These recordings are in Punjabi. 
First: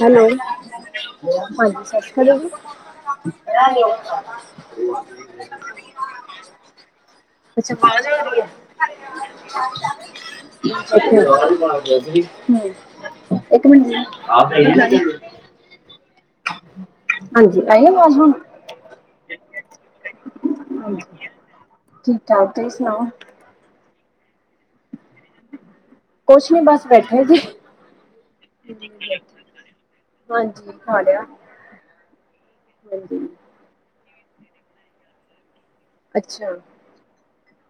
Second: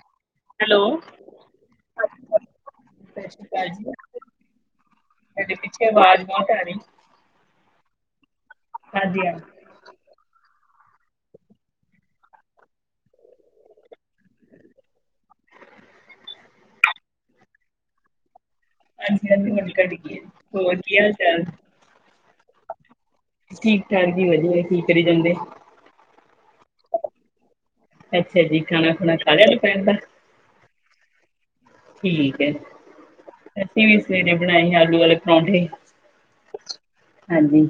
Hello, hello. ਹਾਂਜੀ ਹੈਲੋ ਸਤਿ ਸ਼੍ਰੀ ਅਕਾਲ ਜੀ। [inaudible] ਤੁਹਾਡੇ ਪਿੱਛੇ ਆਵਾਜ਼ ਬਹੁਤ ਆ ਰਹੀ। ਪਿੱਛੇ ਵਾਜ਼ ਆਉਂਦੀ ਐ। ਹਾਂਜੀ-ਹਾਂਜੀ। [inaudible] ਇੱਕ ਮਿੰਟ ਜੀ [inaudible] ਹਾਂਜੀ, ਆਈ ਐ ਆਵਾਜ਼ ਹੁਣ। ਹਾਂਜੀ-ਹਾਂਜੀ, ਹੁਣ ਘਟ ਗਈ ਏ, ਹੋਰ ਕੀ ਹਾਲ-ਚਾਲ। ਠੀਕ-ਠਾਕ, ਤੁਸੀਂ ਸੁਣਾਓ। ਠੀਕ-ਠਾਕ ਜੀ ਵਧੀਆ, ਕੀ ਕਰੀ ਜਾਂਦੇ। ਕੁਛ ਨੀ ਬਸ ਬੈਠੇ ਜੀ। ਅੱਛਾ ਜੀ, ਖਾਣਾ ਖੁਣਾ ਖਾ ਲਿਆਂ ਦੁਪਹਿਰ ਦਾ। ਹਾਂਜੀ, ਖਾ ਲਿਆ। ਠੀਕ ਐ, ਹਾਂਜੀ ਅਸੀਂ ਵੀ ਸਵੇਰੇ ਬਣਾਏ ਆ ਆਲੂ ਵਾਲੇ ਪਰੌਂਠੇ। ਅੱਛਾ। ਹਾਂਜੀ।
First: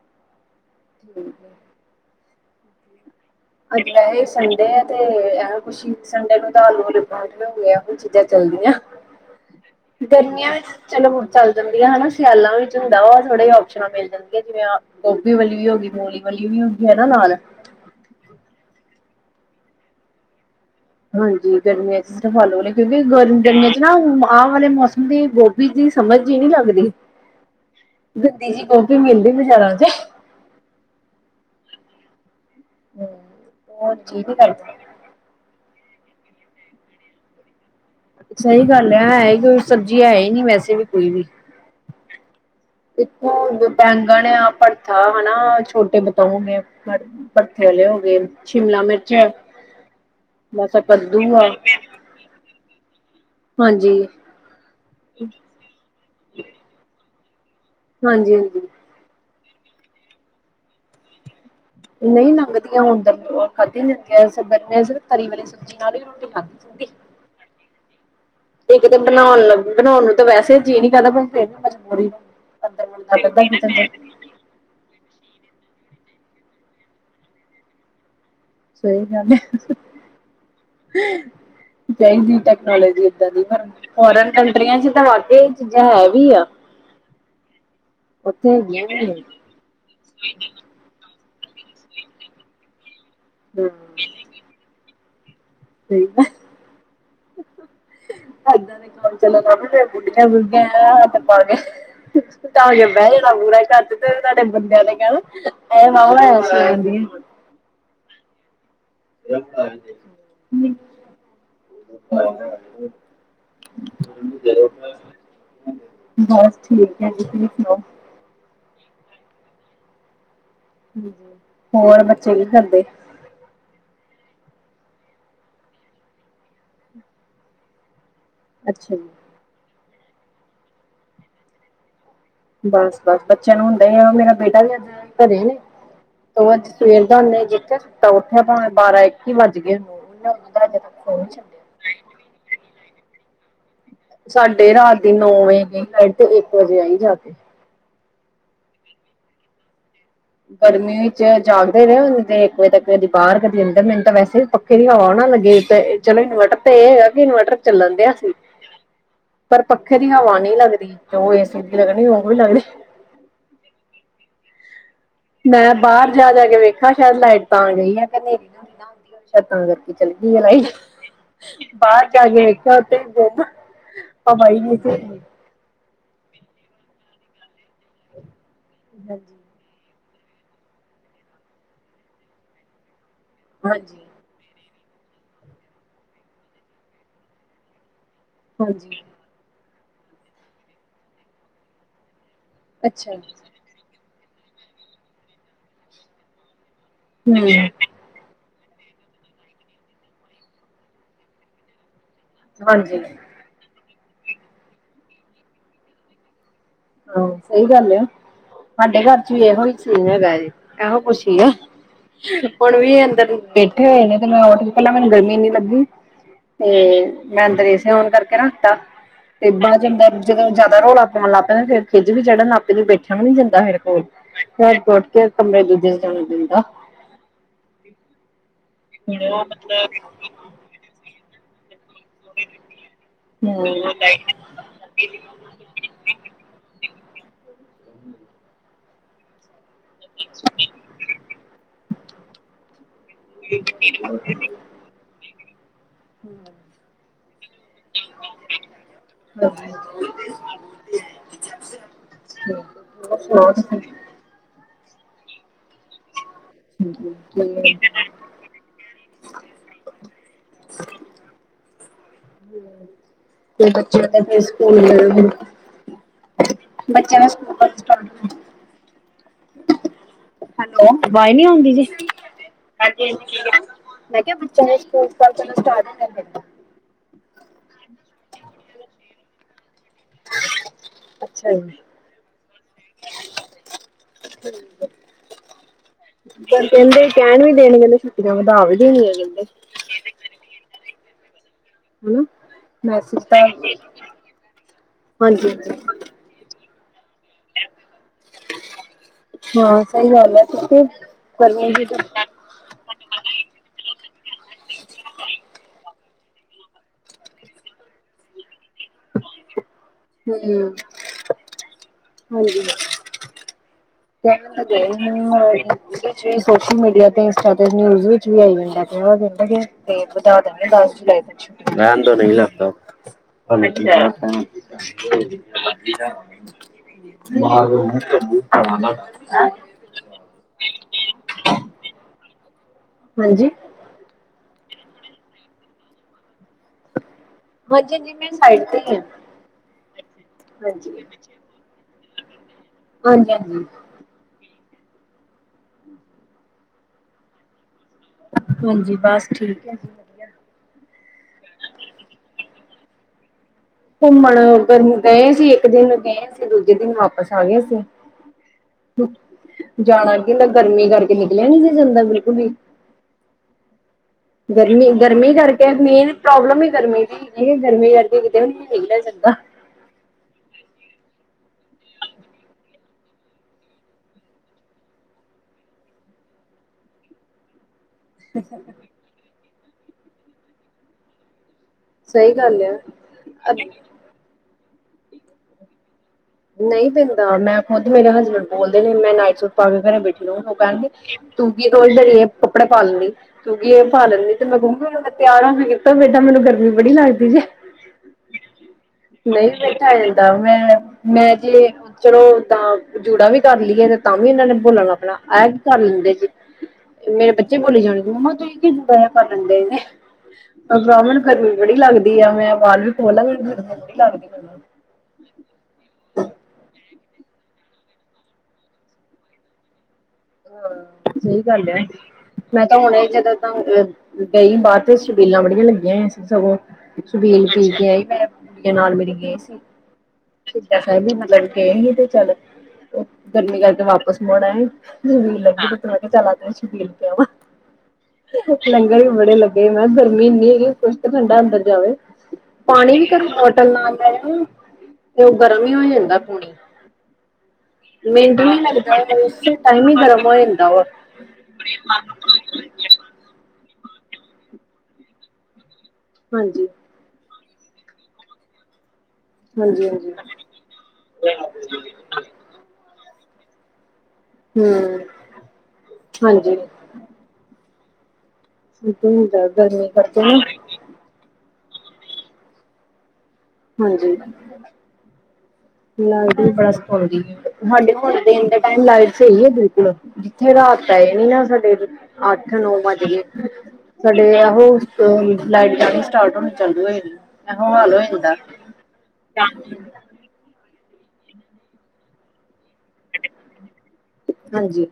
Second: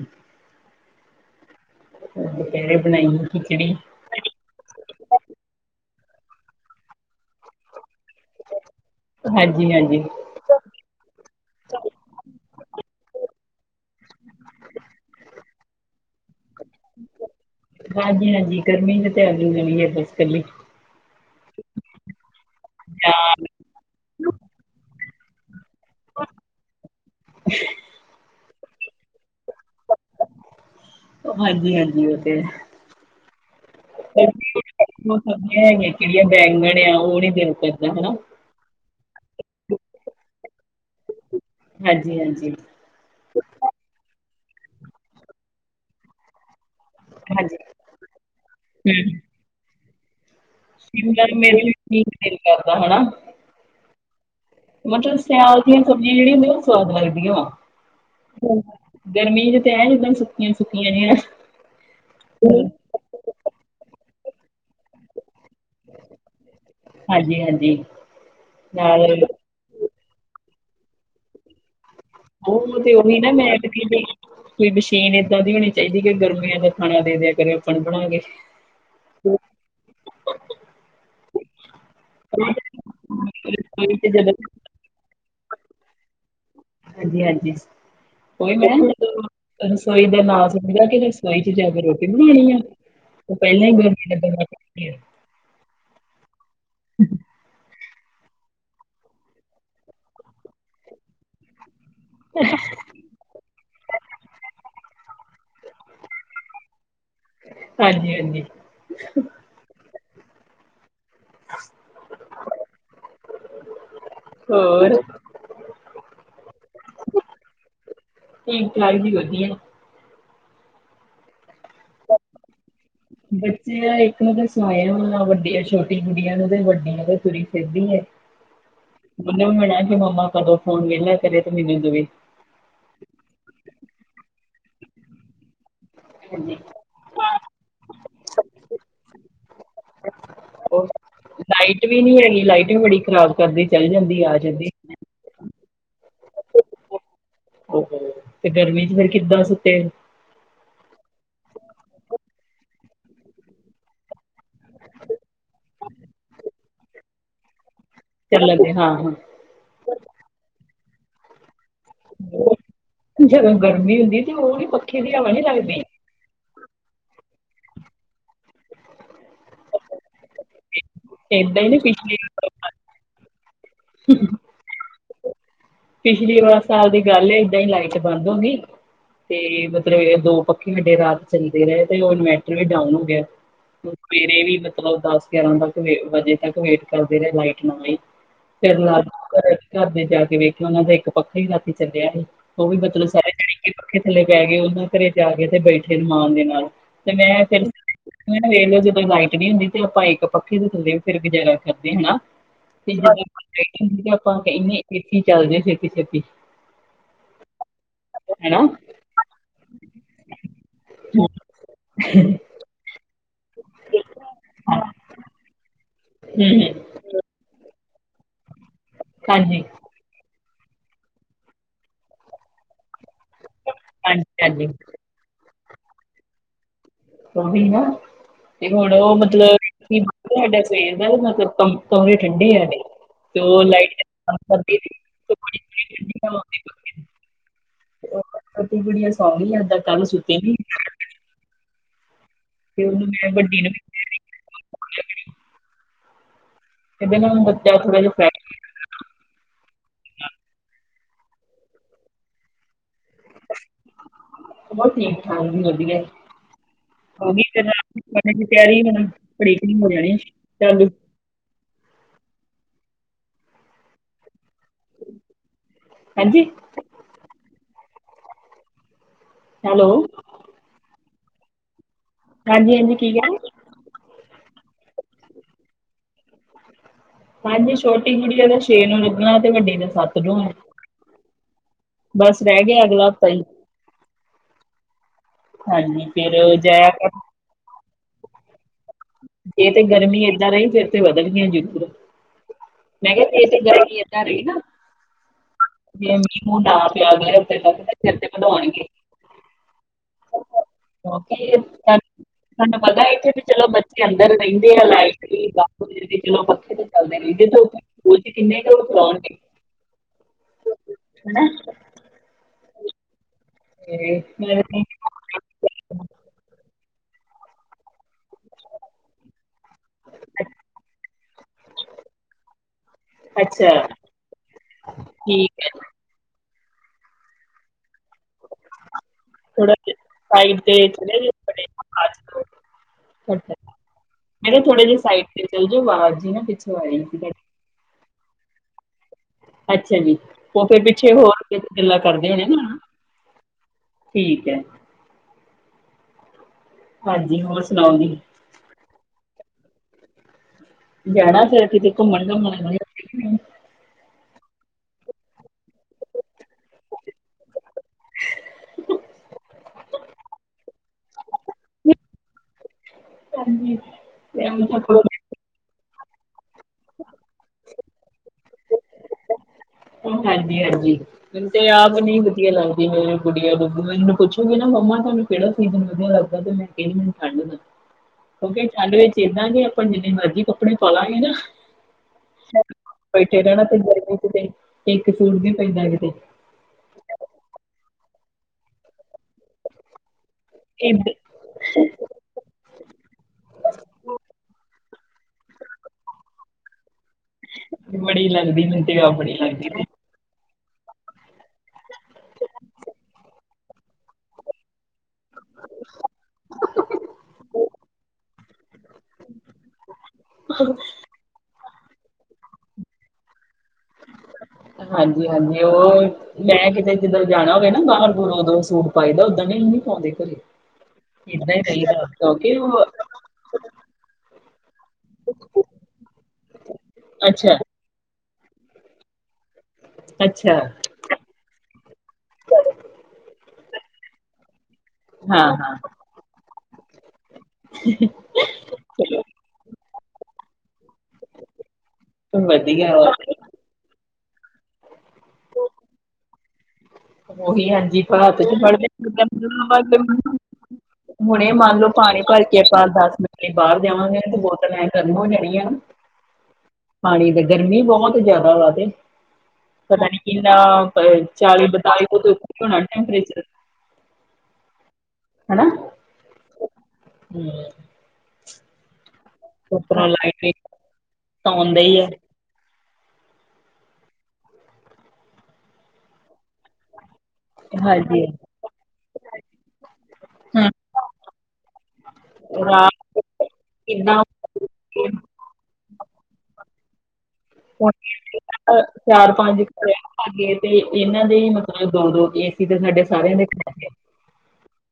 ਠੀਕ ਐ। ਤੁਸੀ ਕਿਹੜੇ ਬਣਾਈ ਏ। ਅਗਲਾ ਇਹ ਸੰਡੇ ਐ। ਤੇ ਇਹੋ ਕੁਛ ਸੰਡੇ ਨੂੰ ਤਾਂ ਆਲੂ ਆਲੇ ਪਰੌਂਠੇ ਹੋ ਗਿਆ, ਇਹੋ ਚੀਜ਼ਾਂ ਚੱਲਦੀਆਂ। ਹਾਂਜੀ ਹਾਂਜੀ, ਗਰਮੀਆਂ ਵਿੱਚ ਚਲੋ ਹੁਣ ਚੱਲ ਜਾਂਦੀਆਂ ਹਨਾ, ਸਿਆਲਾਂ ਵਿੱਚ ਹੁੰਦਾ ਵਾ ਥੋੜਾ ਜਾ ਔਪਸ਼ਨਾਂ ਮਿਲ ਜਾਂਦ ਜਿਵੇਂ ਗੋਭੀ ਵਾਲੀ ਵੀ ਹੋ ਗਈ, ਮੂਲੀ ਵਾਲੀ ਵੀ ਹੋ ਗਈ ਐ ਨਾ ਨਾਲ। ਹਾਂਜੀ-ਹਾਂਜੀ, ਗਰਮੀ ਚ ਤੇ ਆਲੂ ਵਾਲੀ ਐ ਬਸ ਕੱਲੀ। ਹਾਂਜੀ ਗਰਮੀਆਂ ਚ ਸਿਰਫ ਆਲੂ ਵਾਲੇ, ਕਿਉਂਕਿ ਗਰ ਜਾਂ ਗਰਮੀਆਂ ਚ ਨਾ ਆਹ ਵਾਲੇ ਮੌਸਮ ਦੀ ਗੋਭੀ ਦੀ ਸਮਝ ਹੀ ਨੀ ਲੱਗਦੀ, ਗੰਦੀ ਜੀ ਗੋਭੀ ਮਿਲਦੀ ਐ ਬਜ਼ਾਰਾਂ ਚ। ਹਾਂਜੀ-ਹਾਂਜੀ, ਉਹ ਤੇ। [unintelligible] ਨੀ ਕਰਦਾ ਪਰੀਆਂ ਹੈਗੀਆਂ ਕਿਹੜੀਆਂ ਬੈਂਗਣ ਆ ਉਹ ਨੀ ਦਿਲ ਕਰਦਾ। ਹਨਾ। ਸਹੀ ਗੱਲ ਆ ਹੈ ਕੋ ਸਬਜ਼ੀ ਹੈ ਹੀ ਨ ਵੈਸੇ ਵੀ ਕੋਈ ਵੀ। ਹਾਂਜੀ ਹਾਂਜੀ। ਇਥੋ ਪੈਂਗਣ ਆ ਭਰਥਾ ਹਨਾ ਛੋਟੇ ਬਤਾਉ ਨੇ। ਹਾਂਜੀ, ਭਰਥੇ ਵਾਲੇ ਹੋ ਗਏ ਸ਼ਿਮਲਾ ਹਾਂਜੀ ਮਿਰਚ ਹੂੰ ਮਸਾ ਕੱਦੂ ਸ਼ਿਮਲਾ ਆ। ਮਿਰਚ ਵੀ ਨੀ ਦਿਲ ਕਰਦਾ ਹਨਾ। ਹਾਂਜੀ। ਮਤਲਬ ਸਿਆਲ ਦੀਆਂ ਸਬਜ਼ੀਆਂ ਜਿਹੜੀਆਂ ਹੁੰਦੀ ਉਹ ਸਵਾਦ ਲੱਗਦੀਆਂ ਹਾਂਜੀ ਵਾ। ਹਾਂਜੀ ਗਰਮੀ ਚ ਤਾਂ ਹੈ ਜਦਾਂ ਸੁੱਕੀਆਂ ਸੁੱਕੀਆਂ ਜਿਹਾ। ਨਹੀਂ ਲੰਘਦੀਆਂ ਹੁਣ ਤਾ ਖਾਧੀਆ ਜਾਦੀਆ [unintelligible] ਤਰੀ ਵਾਲੀ ਸਬਜ਼ੀ ਨਾਲ ਵੀ ਰੋਟੀ ਖਾਧੀ ਹਾਂਜੀ-ਹਾਂਜੀ, ਤੇ ਇਕ ਦਿਨ ਨਾਲ ਬਣਾਉਣ ਲੱਗੇ ਬਣਾਉਣ ਨੂੰ ਤਾਂ ਵੈਸੇ ਜੀਅ ਨੀ ਕਹਿੰਦਾ ਬ ਮਜਬੂਰੀ ਆ [unintelligible] ਮਸ਼ੀਨ ਏਦਾਂ ਦੀ ਹੋਣੀ ਚਾਹੀਦੀ ਕਿ ਗਰਮੀਆਂ ਦਾ ਖਾਣਾ ਦੇ ਦਿਆ ਕਰੇ ਆਪਾਂ ਬਣਾ ਕੇ। ਸਹੀ ਗੱਲ ਏ। ਚਾਹੀਦੀ ਟੈਕਨੋਲੋਜੀ ਏਦਾਂ ਦੀ ਪਰ ਫੋਰਨ ਕੰਟਰੀਆਂ ਚ ਤਾਂ ਵਾਧੂ ਚੀਜ਼ਾਂ ਹੈ ਵੀ ਆ। ਹਾਂਜੀ ਹਾਂਜੀ ਉੱਥੇ ਕੋਈ ਮੈਂ ਹੈਗੀਆਂ ਨਾ ਵੀ ਨੇ ਹਮ ਜਦੋਂ ਰਸੋਈ ਦੇ [unintelligible] ਮ ਕਿਹਾ ਕਿ ਰਸੋਈ ਚ ਜਾ ਕੇ ਰੋਟੀ ਬਣਾਉਣੀ ਆ ਉਹ ਪਹਿਲਾਂ ਹੀ ਗਰਮੀ ਦਾ [unintelligible] ਸਹੀ ਆ। ਇਦਾਂ ਦੇ ਕੰਮ ਚੱਲ ਜਾ [unintelligible] [unintelligible] [unintelligible] ਹਾਂਜੀ ਹਾਂਜੀ। [unintelligible] ਹੋਰ [unintelligible] ਬਸ ਠੀਕ ਹੈ ਜੀ ਤੁਸੀਂ ਸੁਣਾਓ। ਠੀਕ ਤਾਈ ਜੀ ਵਧੀਆ। ਹੋਰ ਬੱਚੇ ਕੀ ਕਰਦੇ। ਬੱਚੇ ਇੱਕ ਨੂੰ ਤਾਂ ਸੁਣਾਏ ਹੋ ਵੱਡੀ ਛੋਟੀ ਗੁੜੀਆਂ ਨੂੰ ਤੇ ਵੱਡੀਆਂ ਤੇ ਤੁਰੀ ਫਿਰਦੀ ਹੈ। [unintelligible] ਅੱਛਾ ਜੀ। ਉਹਨੇ ਵੀ ਮਣਾ ਕਿ ਮੰਮਾ ਕਦੋਂ ਫੋਨ ਕਦੋ ਵਿਹਲੇ ਕਰੇ ਤੇ ਮੈਨੂੰ ਦਵੇ। ਬਸ ਬਸ ਬੱਚਿਆਂ ਨੂੰ ਹੁੰਦਾ ਹੀ ਮੇਰਾ ਬੇਟਾ ਵੀ ਅੱਜ ਘਰੇ ਨੇ। ਸਗੋ ਹਾਂਜੀ, ਅਜ ਸਵੇਰ ਦਾ ਹੇ ਜਿੱਥਾ ਸੁੱਤਾ ਉੱਠਿਆ ਭਾਵੇ ਬਾਰਾਂ ਇੱਕੀ ਵੱਜ ਗਏ ਉਹ ਉਹ [unintelligible] ਲਾਈਟ ਵੀ ਨਹੀਂ ਹੈਗੀ ਲਾਈਟ ਵੀ ਬੜੀ ਖਰਾਬ ਕਰਦੀ ਚੱਲ ਜਾਂਦੀ। ਆ ਜਾਂਦੀ। ਸਾਡੇ ਰਾਤ ਦੀ ਨੌ ਵਜੇ ਗਈ ਲਾਈਡ ਤੇ ਇੱਕ ਵਜੇ ਆਈ ਜਾ ਕੇ। ਤੇ ਗਰਮੀ ਚ ਫਿਰ ਕਿੱਦਾ ਸੁਤੇ ਗਰਮੀ ਵਿੱਚ ਜਾਗਦੇ ਰਹੇ ਦੇ ਤੇ ਇੱਕ ਵਜੇ ਤੱਕ ਕਦੀ ਬਾਹਰ ਕਦੇ ਅੰਦਰ ਮਿੰਨਟ ਤਾਂ ਵੈਸੇ ਵੀ ਪਖੇ ਦੀ ਹਵਾ ਵੀ ਨਾ ਲੱਗੇ ਤੇ ਚਲੋ ਇਨਵਰਟਰ ਤੇ ਇਹ ਹੈਗਾ ਵੀ ਇਨਵਰਟਰ ਚੱਲਣ ਡਿਆ ਸੀ। ਚ ਹਾਂ ਹਾਂ। ਪਰ ਪੱਖੇ ਦੀ ਹਵਾ ਨਹੀਂ ਲੱਗਦੀ ਜੋ ਏ ਸੀ ਦੀ ਲੱਗਣੀ ਉਹ ਵੀ ਲੱਗਦੀ। ਜਦੋਂ ਗਰਮੀ ਹੁੰਦੀ ਤੇ ਉਹ ਨੀ ਪਖੇ ਮੈਂ ਬਾਹਰ ਜਾ ਜਾ ਕੇ ਵੇਖਾ ਸ਼ਾਇਦ ਲਾਈਟ ਤਾਂ ਗਈ ਆ ਹਨੇਰੀ ਨਾ ਆ ਗਈ ਹੋਏ ਸ਼ਾਇਦ ਕਰਕੇ ਚਲੀ ਗਈ ਆ ਲਾਈਟ ਏਦਾਂ ਹੀ ਨਾ ਬਾਹਰ ਜਾ ਕੇ ਪਿਛਲੇ ਦੇਖਿਆ ਉਥੇ ਹਵਾ ਹੀ ਨਹੀ ਸੀ। ਪਿਛਲੀ ਵਾਰ ਸਾਲ ਦੀ ਗੱਲ ਏ ਏਦਾਂ ਈ ਲਾਈਟ ਬੰਦ ਹੋ ਗਈ ਹੈ ਜੀ। ਤੇ ਮਤਲਬ ਏ ਦੋ ਪੱਖੇ ਵਡੇ ਰਾਤ ਚੱਲਦੇ ਰਹੇ ਤੇ ਔ ਇਨਵੇਟਰ ਵੀ ਡਾਊਨ ਹੋ ਗਿਆ। ਹਾਂਜੀ, ਸਵੇਰੇ ਵੀ ਮਤਲਬ ਦਸ ਗਿਆਰਾਂ ਤੱਕ ਵਜੇ ਤੱਕ ਵੇਟ ਕਰਦੇ ਰਹੇ ਲਾਈਟ ਨਾ ਆਈ। ਫਿਰ ਲਾਲ ਹਾਂਜੀ [unintelligible] ਘਰ ਦੇ ਜਾ ਕੇ ਵੇਖਿਆ ਔਨਾਂ ਦੇ ਇੱਕ ਪੱਖਾ ਈ ਰਾਤੀ ਚੱਲਿਆ ਹੀ। ਔ ਵੀ ਮਤਲਬ ਅੱਛਾ ਸਾਰੇ [unintelligible] ਪੱਖੇ ਥੱਲੇ ਬੈਅ ਗਏ ਔਨਾਂ ਘਰੇ ਜਾ ਕੇ ਤੇ ਬੈਠੇ ਅਰਮਾਨ ਦੇ ਨਾਲ। ਤੇ ਮੈਂ ਫਿਰ ਹੂੰ। ਹੂਨ ਵੇਖ ਲੋ ਜਦੋਂ ਲਾਈਟ ਨੀ ਹੁੰਦੀ ਤੇ ਆਪਾਂ ਇੱਕ ਪੱਖੇ ਦੇ ਥੱਲੇ ਫਿਰ ਗੁਜਾਰਾ ਕਰਦੇ ਹੈਨਾ। [inaudible] ਹਾਂਜੀ ਇੰਨੇ ਏਸੀ ਚਲਦੇ [unintelligible] ਹਾਂ ਸਈ ਗੱਲ ਏ ਹਾਡੇ ਘਰ 'ਚ ਵੀ ਇਹੋ ਈ ਚੀਜ਼ ਹੈਗਾ ਏ। ਐਹੋ ਹੂੰ ਕੁਛ ਈ ਐ। ਹੁਣ ਵੀ ਅੰਦਰ ਬੈਠੇ ਹੋਏ ਨੇ ਤੇ ਮੈਂ ਉਠ ਪਹਿਲਾਂ ਮੈਨੂੰ ਗਰਮੀ ਇਨੀ ਲੱਗੀ। ਤੇ ਮੈਂ ਅੰਦਰ ਈ ਫੋਨ ਕਰਕੇ ਰੱਖਤਾ ਤੇ ਹਾਂਜੀ ਬਾਦ ਚੋਂ [unintelligible] ਜਦੋਂ ਜ਼ਿਆਦਾ ਰੋਲਾ ਪਾਨ ਲੱਗ ਪਿਆ ਫੇਰ ਖਿੱਝ ਵੀ ਚੜਨ ਲੱਗ ਪਈ ਫੇਰ ਬੈਠਿਆਂ ਵੀ ਨੀ ਜਾਂਦਾ ਮੇਰੇ ਕੋਲ ਹਾਂਜੀ ਹਾਂਜੀ [unintelligible] ਕੇ ਕਮਰੇ 'ਚੋਂ ਦਿਸਦਾ ਨੀ ਦਿਨ ਦਾ। ਔ ਵੀ ਨਾ ਤੇ ਹੁਣ ਔ ਹੂੰ ਮਤਲਬ [unintelligible] ਸਵੇਰ ਦਾ ਵੀ ਮਤਲਬ ਕਮ ਕਮਰੇ ਠੰਡੇ ਐ ਨਈ ਤੇ ਔ ਲਾਈਟ [inaudible] [inaudible] ਕੁੜੀਆਂ ਸੌਂ ਗਈਆਂ ਏਦਾਂ ਤਾਂ ਵੀ ਸੁੱਤੇ ਨੀ ਤੇ ਉਹਨੂੰ ਮੈਂ ਵੱਡੀ ਨੂੰ [inaudible] ਹੂੰ। ਇਹਦੇ ਨਾ ਬੱਚਾ ਥੋੜਾ ਜਿਆ [unintelligible] [inaudible] ਹੋਰ ਸੁਣਾਔ ਤੁਸੀ? ਬਸ ਠੀਕ-ਠਾਕ ਜੀ, ਵਧੀਐ। [inaudible] ਦੀ ਤਿਆਰੀ ਕਰਾਂ [inaudible] ਚੱਲ ਤੇ ਬੱਚਿਆਂ ਦਾ [unintelligible] ਸਕੂਲ ਗਏ ਨੇ। ਹਾਂਜੀ ਬੱਚਿਆਂ ਦੇ ਸਕੂਲ [unintelligible] ਹੈਲੋ। ਹੈਲੋ। ਅਵਾਜ਼ ਨੀ ਆਉਂਦੀ ਪਈ। ਹਾਂਜੀ-ਹਾਂਜੀ ਹਾਂਜੀ ਕੀ ਕਹਿ ਰਹੇ? [unintelligible] ਮੈਂ ਕਿਆ ਬੱਚਿਆਂ ਦੇ ਸਪੋਰਟਸ ਕੱਲ ਤੋਂ ਏਨੇ ਸਟਾਰਟ ਈ ਕਰ ਦੇਨੇ ਆ। ਅਜ ਛੋਟੀ ਗੁੜੀਆਂ ਦਾ ਛੇ ਨੂੰ ਲੱਗਣਾ ਤੇ ਵੱਡੀ ਦਾ ਸੱਤ ਨੂੰ ਐ। ਅੱਛਾ ਜੀ। ਬਸ ਰੈਅ ਗਿਆ ਅਗਲਾ ਹਫ਼ਤਾ ਈ। [inaudible] ਹਾਂਜੀ ਫੇਰ ਜਇਆ ਕਰ। ਣ ਵੀ ਦੇਣਗੇ [unintelligible] ਇਧਰੋਂ ਵਧਾ ਵੀ ਦੇਣਗੇ ਕੇਂਦੇ। ਏ ਤੇ ਗਰਮੀ ਏਦਾਂ ਰਈ ਫੇਰ ਤੇ ਵਧਣਗੀਆਂ ਜ਼ਰੂਰ। ਹਨਾ। ਮੈਂ ਕਿਆ ਮੈਸੇਜ ਤਾਂ ਫੇਰ ਜੇ ਹਾਂਜੀ ਗਰਮੀ ਇਦਾਂ ਰਈ ਨਾ ਹਾਂਜੀ [unintelligible] ਮੁੱਢਾ ਆ ਪਿਆ ਦੈ। ਹਾਂ ਸਈ ਗੱਲ ਐ ਫੇਰ ਤੇ ਗਰਮੀਆਂ ਇੱਚ ਇਦਾਂ ਤੁਆਨੂੰ ਪਤੈ ਇੱਥੇ ਵੀ ਚਲੋ ਬੱ ਚੇ ਅੰਦਰ ਰਇੰਦੇ ਆ ਲਾਈਟ ਵੀ [inaudible] ਵਜੇ ਤੇ ਚਲੋ ਪੱਖੇ ਤੇ ਚੱਲਦੇ [inaudible] ਉਰ 'ਚ ਕਿੰਨੇ ਕੁ ਉਹ ਕਰਾਉਣਗੇ ਹੈਨਾ। ਹੋਵੇਗਾ। ਤੇ [unintelligible] ਤਾਂ ਮੈਂ ਦੇਣਗੇ ਨਈ। [inaudible] ਔਦੇ ਇੱਚ ਵੀ, ਸੋਸ਼ਲ ਮੀਡੀਆ ਤੇ ਇੰਸਟਾ ਤੇ ਨਿਊਜ਼ ਵਿੱਚ ਵੀ ਆਈ ਜਾਂਦਾ [unintelligible] ਤੇ ਵਧਾ ਦੇਣਗੇ ਦਸ ਜੁਲਾਈ ਤੱਕ ਛੁੱਟੀਆਂ। ਰੈਣ ਦੋ ਨਈ ਲੱਭਦਾ। ਅੱਛਾ ਠੀਕ ਹੈ [unintelligible] [unintelligible] ਥੋੜਾ ਸਾਈਡ ਤੇ ਛੋਟੇ ਜਾਂ ਬੜੇ ਆਜ ਕੱਲ ਮੈਂ ਹਾਂਜੀ ਕਿਆ ਥੋੜੇ ਜੇ ਸਾਈਡ ਤੇ ਹੋਜੋ ਆਵਾਜ਼ ਜੀ ਨਾ ਪਿੱਛੋਂ ਆਈ ਸੀ ਤਾਡੇ। [inaudible] ਸਾਈਡ ਤੇ ਹੀ ਆ ਅੱਛਾ ਜੀ, ਉਹ ਫੇਰ ਪਿੱਛੇ ਹੋਰ ਗੱਲਾਂ ਕਰਦੇ ਹੋਣੇ ਨਾ। ਹਾਂਜੀ, ਹਾਂਜੀ। ਠੀਕ ਹੈ। ਹਾਂਜੀ, ਹੋਰ ਸੁਣਾਓ ਜੀ? ਹਾਂਜੀ, ਬਸ ਠੀਕ ਹੈ। ਵਧੀਆ ਜਾਣਾ ਫੇਰ ਕਿਤੇ ਘੁੰਮਣ ਘਮਣ। ਘੁੰਮਣ ਗਏ ਸੀ ਇੱਕ ਦਿਨ ਗਏ ਸੀ। ਤੇ ਦੂਜੇ ਦਿਨ ਵਾਪਿਸ ਆ ਗਏ ਅਸੀਂ ਜਾਣਾ ਕਿ ਨਾ ਗਰਮੀ ਕਰਕੇ। ਨਿਕਲਿਆ ਨਹੀਂ ਸੀ ਜਾਂਦਾ ਬਿਲਕੁਲ ਵੀ ਮੈਨੂੰ ਤਾਂ- ਗਰਮੀ ਥੋੜ੍ਹਾ- ਗਰਮੀ ਕਰਕੇ। ਫਿਰ ਮੇਨ ਪ੍ਰੋਬਲਮ ਹੀ ਗਰਮੀ ਦੀ ਹੈਗੀ ਏ ਗਰਮੀ ਕਰਕੇ ਕਿਤੇ ਵੀ ਨਹੀਂ ਨਿਕਲਿਆ ਜਾਂਦਾ। ਹਾਂਜੀ, ਹਾਂਜੀ। ਮੈਨੂੰ ਤੇ ਆਪ ਨਹੀ ਵਧੀਆ ਲੱਗਦੀ ਮੇਰੇ ਗੁੜੀਆਂ ਨੂੰ ਮੈਨੂੰ ਪੁੱਛੂਗੀ ਨਾ ਮੰਮਾ ਤੁਹਾਨੂੰ। ਕਿਹੜਾ ਸੀਜਨ ਵਧੀਆ ਲੱਗਦਾ ਤੇ ਮੈਂ ਕਹਿੰਦੀ ਹਾਂ ਠੰਡ ਦਾ। ਕਿਉਂਕਿ ਠੰਡ ਵਿੱਚ ਏਦਾਂ ਕਿ ਆਪਾਂ ਜਿੰਨੇ ਮਰਜ਼ੀ ਕੱਪੜੇ ਪਾਲਾਂਗੇ ਨਾ। ਸਹੀ ਗੱਲ ਬੈਠੇ ਆ ਰਹਿਣਾ ਤੇ ਗਰਮੀ ਕਿਤੇ ਇੱਕ ਸੂਟ ਵੀ ਪੈਂਦਾ ਕਿਤੇ। ਨਹੀਂ ਪੈਂਦਾ ਮੈਂ ਖੁੱਦ ਮੇਰੇ ਹਸਬੈਂਡ ਬੋਲਦੇ ਨੇ ਮੈਂ ਨਾਈਟ ਸੂਟ ਪਾ ਕੇ ਘਰੇ ਬੈਠੀ ਨੂੰ ਕਹਿਣਗੇ। ਇਦ ਤੂੰ ਕੀ ਰੋਜ਼ ਦਿਹਾੜੀ ਇਹ ਕੱਪੜੇ ਪਾ ਲੈਂਦੀ। ਕਿਉਂਕਿ ਇਹ ਪਾ ਲੈਨੀ ਤੇ ਮੈਂ ਕਹੂੰਗੀ ਤਿਆਰ ਹੋਣ ਤੇ ਬੇਟਾ ਮੈਨੂੰ ਗਰਮੀ ਬੜੀ ਲੱਗਦੀ। ਜੇ ਬੜੀ ਲੱਗਦੀ ਮੈਨੂੰ ਤੇ ਆਪ ਬੜੀ ਲੱਗਦੀ। ਦਮ ਏ। ਮੈਂ ਜੇ ਚਲੋ ਤਾਂ ਜੂੜਾ ਵੀ ਕਰ ਲਈਏ ਤੇ ਤਾਂ ਵੀ ਉਹਨਾਂ ਨੇ ਬੋਲਣ ਲੱਗ ਪੈਣਾ। ਆਇਆ ਕੀ ਕਰ ਲੈਂਦੇ ਚ ਮੇਰੇ ਬੱਚੇ ਬੋਲੀ ਜਾਣਗੇ ਮੰਮਾ ਤੁਸੀਂ। ਕਿੰਨੇ ਬਲਣ ਡਏ ਨੇ ਬ੍ਰਾਹਮਣ। ਗਰਮੀ ਬੜੀ ਲੱਗਦੀ ਆ ਮੈਂ ਵਾਲ ਵੀ ਖੋਲ ਲਵਾ ਗਰਮੀ ਬੜੀ ਲੱਗਦੀ ਮੈਨੂੰ। ਹਾਂਜੀ, ਹਾਂਜੀ ਉਹ। ਮੈਂ ਕਿਤੇ ਜਿੱਦਣ ਜਾਣਾ ਹੋਵੇ ਨਾ ਬਾਹਰ ਉਦੋਂ ਸੂਟ ਪਾਈਦਾ ਉਦਾਂ ਨਹੀਂ ਪਾਉਂਦੇ। ਘਰੇ ਹਾਂ ਸਹੀ ਏਦਾਂ ਹੀ ਗੱਲ ਹੈ। ਰਹੀਦਾ ਕਿਉਂਕਿ ਮੈਂ ਤਾਂ ਉਹ ਹੁਣੇ ਜਦੋਂ ਤਾਂ ਗਈ ਬਾਹਰ ਤੇ ਸ਼ਬੀਲਾਂ ਬੜੀਆਂ ਲੱਗੀਆ ਹੋਈਆਂ ਸੀ ਸਗੋਂ। ਛਬੀਲ ਅੱਛਾ ਪੇ ਕੇ ਆਈ ਮੈਂ ਤੇ ਨਾਲ ਮੇਰੇ ਗਏ ਸੀ। ਅੱਛਾ ਕਹਿੰਦੇ ਮਤਲਬ ਗਏ ਸੀ ਤੇ ਚੱਲ ਗਰਮੀ ਕਰਕੇ ਵਾਪਸ ਮੁੜ ਆਏ ਆ। ਛਬੀਲ ਹਾਂ ਲੱਗੀ ਹਾਂ ਤੇ ਮੈਂ ਕਿਹਾ ਚਲਾ ਸ਼ਬੀਲ ਪੀ ਆਵਾਂ। ਲੰਗਰ ਵੀ ਬੜੇ ਲੱਗੇ ਮੈਂ ਕਿਹਾ ਗਰਮੀ ਇੰਨੀ ਹੈਗੀ ਕੁਸ਼ ਤੇ ਠੰਡਾ ਅੰਦਰ ਜਾਵੇ। ਪਾਣੀ ਵੀ ਵਧੀਆ ਘਰ ਬੋਟਲ ਨਾਲ ਦਾ ਆ। ਤੇ ਉਹ ਗਰਮ ਹੀ ਹੋ ਜਾਂਦਾ ਪਾਣੀ ਉਹੀ ਹਾਂਜੀ ਮਿੰਟ ਭਾਰਤ ਨਹੀਂ ਚ ਲੱਗਦਾ। ਟਾਈਮ ਹੀ ਪੜ੍ਹਦੇ ਗਰਮ ਹੋ ਜਾਂਦਾ ਵਾ। ਕਿ ਆਪਾਂ ਦਸ ਮਿੰਟ ਬਾਹਰ ਜਾਵਾਂਗੇ ਤੇ ਬੋਤਲ ਏਂ ਗਰਮ ਹੋ ਜਾਣੀ ਆ। ਹਾਂਜੀ। ਪਾਣੀ ਤਾਂ ਗਰਮੀ ਬਹੁਤ ਜ਼ਿਆਦਾ ਵਾ ਤੇ। ਹਾਂਜੀ ਪਤਾ ਹਾਂਜੀ ਨੀ ਕਿੰਨਾ ਚਾਲੀ ਬਤਾਲੀ ਕ ਹੋਣਾ ਟੈਂਪਰੇਚਰ। ਹਮ ਹਨਾ। ਹਾਂਜੀ ਇਕ ਹੁੰਦਾ ਗਰਮੀ ਕਰਕੇ ਨਾ। [inaudible] ਦੇ ਹੀ ਹੈ ਹਾਂਜੀ ਨਾਲ ਦੀ ਬੜਾ ਸਖਾਉਦੀ ਹੈ। ਤੁਹਾਡੇ ਮੋੜ ਹਾਂਜੀ ਦਿਨ ਦੇ ਟਾਈਮ ਲਾਈਟ ਸਹੀ ਹੈ ਬਿਲਕੁਲ। ਜਿੱਥੇ ਰਾਤ ਪੈ ਜਾਣੀ ਆ ਸਾਡੇ ਅੱਠ ਨੌ ਵੱਜ ਰਾਤ ਗਏ ਕਿੰਨਾ ਸਾਡੇ ਉਹੋ। ਲਾਈਟ ਜਾਣੀ ਸਟਾਰਟ ਹੋਣੀ ਚੱਲੂ ਹੋ ਜਾਣੀ ਮੈਂ ਕਿਹਾ ਇਹੋ ਹਾਲ ਹੋ ਜਾਂਦਾ। ਚਾਰ ਪੰਜ ਘਰ ਭਾਗੇ ਤੇ ਇਹਨਾਂ ਦੇ ਮਤਲਬ ਦੋ ਦੋ ਏ ਸੀ ਤੇ ਸਾਡੇ। ਸਾਰਿਆਂ ਦੇ ਹਾਂਜੀ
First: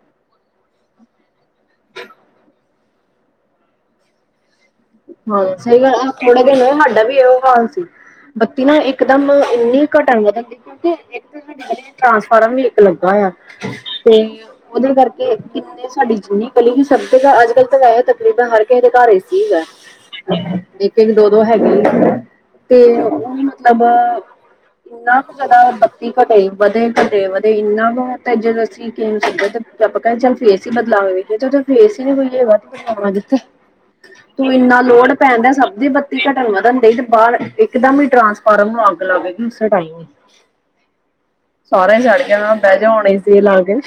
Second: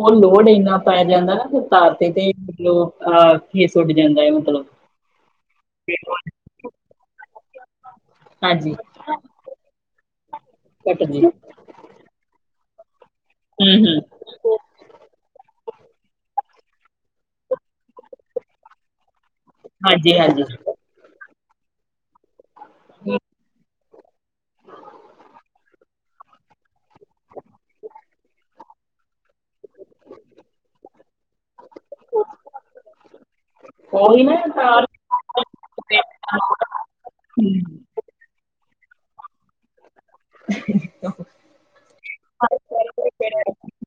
ਉਹ ਲੋੜ ਇੰਨਾ ਪੈ ਜਾਂਦਾ ਤਾਰ ਤੇ ਤੇ। ਲੋ ਆਪਾਂ ਫੇਸ ਉੱਡ ਜਾਂਦਾ ਹੈ ਮਤਲਬ। ਹਾਂ, ਸਹੀ ਗੱਲ ਥੋੜੇ ਦਿਨ ਸਾਡਾ ਵੀ ਇਹ ਹਾਲ ਸੀ ਬੱਤੀ ਹਾਂਜੀ ਨਾ ਇਕਦਮ ਇੰਨੀ ਘਟਣ, ਵਧਣ ਦਿੱਕਤ ਏ ਕੱਟ ਇੱਕ ਜੀ ਤਾਂ ਸਾਡੀ ਗਲੀ ਚ ਟਰਾਂਸਫਾਰਮ ਵੀ ਇੱਕ ਲੱਗਾ ਹੋਇਆ ਹੂੰ ਹੂੰ ਤੇ ਉਹਦੇ ਕਰਕੇ ਕਿੰਨੇ ਸਾਡੀ ਜਿੰਨੀ ਗਲੀ ਸਭ ਅੱਜ ਕੱਲ੍ਹ ਤਾਂ ਵੈਸੇ ਤਕਰੀਬਨ ਹਰ ਕਿਸੇ ਦੇ ਘਰ ਏੇ ਸੀ ਹੈਗਾ। ਹਾਂਜੀ ਹਾਂਜੀ ਇੱਕ ਇੱਕ, ਦੋ ਦੋ, ਹੈਗੇ ਤੇ ਉਹੀ ਮਤਲਬ ਇੰਨਾ ਕੁ ਜਿਆਦਾ ਬੱਤੀ ਘਟੇ, ਵਧੇ ਘਟੇ ਵਧੇ ਇੰਨਾ ਕੁ ਜਦ ਅਸੀਂ ਕਿਦੇ ਆਪਾਂ ਕਹਿੰਦੇ ਚੱਲ ਫੇਸ ਈ ਬਦਲਾਵੇ ਚ ਫੇਸ ਨੇ ਕੋਈਗਾ [unintelligible] ਦਿੱਤਾ ਉਹੀ ਨਾ ਤੂੰ ਇੰਨਾ ਤਾਰ ਲੋਡ ਭੈਣ ਜਦ ਸਭ ਦੀ ਬੱਤੀ ਘਟਨ ਵਧਨ ਡਈ ਤੇ ਬਾਹਰ ਹੂੰ। ਇੱਕਦਮ ਹੀ ਟਰਾਂਸਫਾਰਮ ਨੂੰ ਅੱਗ ਲੱਗ ਗੀ ਉਸੇ ਟਾਈਮ। [unintelligible] ਆਂ [unintelligible] ਸਾਰਾ ਸੜ ਗਿਆ ਹੁਣ ਬਹਿ ਜਾ ਹੁਣ ਏ ਸੀ ਲਾਗੇ।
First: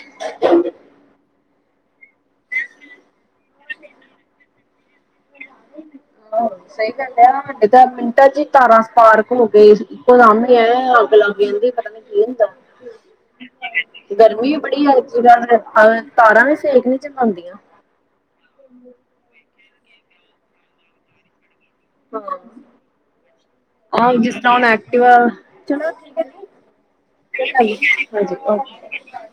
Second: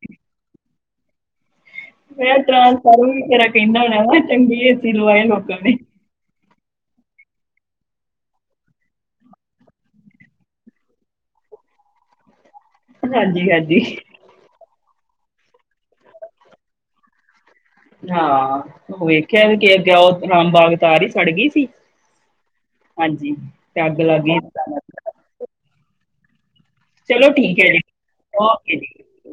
ਮੈ ਤ ਸਾਰ ਵੀ ਕਰਰਾ ਕਹਦਾ ਚੰ ਬੀ [unintelligible] ਏ ਸੀ ਲ ਇਹ ਲੋਕ ਨੇ ਆਹੋ ਸਹੀ ਗੱਲ ਹੈ ਸਾਡੇ ਤਾਂ ਮਿੰਟਾਂ ਚ ਤਾਰਾਂ ਸਪਾਰਕ ਹੋ ਗਏ ਇੱਕੋ ਸਾਹਮਣੇ ਆ ਅੱਗ ਲੱਗ ਜਾਂਦੀ ਪ ਏ ਤਾਂ [unintelligible] ਹਾਂਜੀ, ਹਾਂਜੀ। ਗਰਮੀ ਵੀ ਬੜੀ ਹੈ ਤਾਰਾਂ ਵੀ ਸੇਕ ਨੀ ਝੱਲਦੀਆਂ। ਹਾਂ ਉਹ ਵੇਖਿਆ ਵੀ ਕਿਸੇ ਜਾ ਬਾਰ ਤਾਰ ਈ ਰਹੀ ਸੜ ਗਈ ਸੀ। ਹਾਂਜੀ ਤੇ ਅੱਗ ਲੱਗ ਗਈ ਜੀਦਾ ਹੁਣ ਐਕਟਿਵਾ। ਚਲੋ ਠੀਕ ਹੈ ਜੀ ਓਕੇ ਹਾਂਜੀ [unintelligible] ਜੀ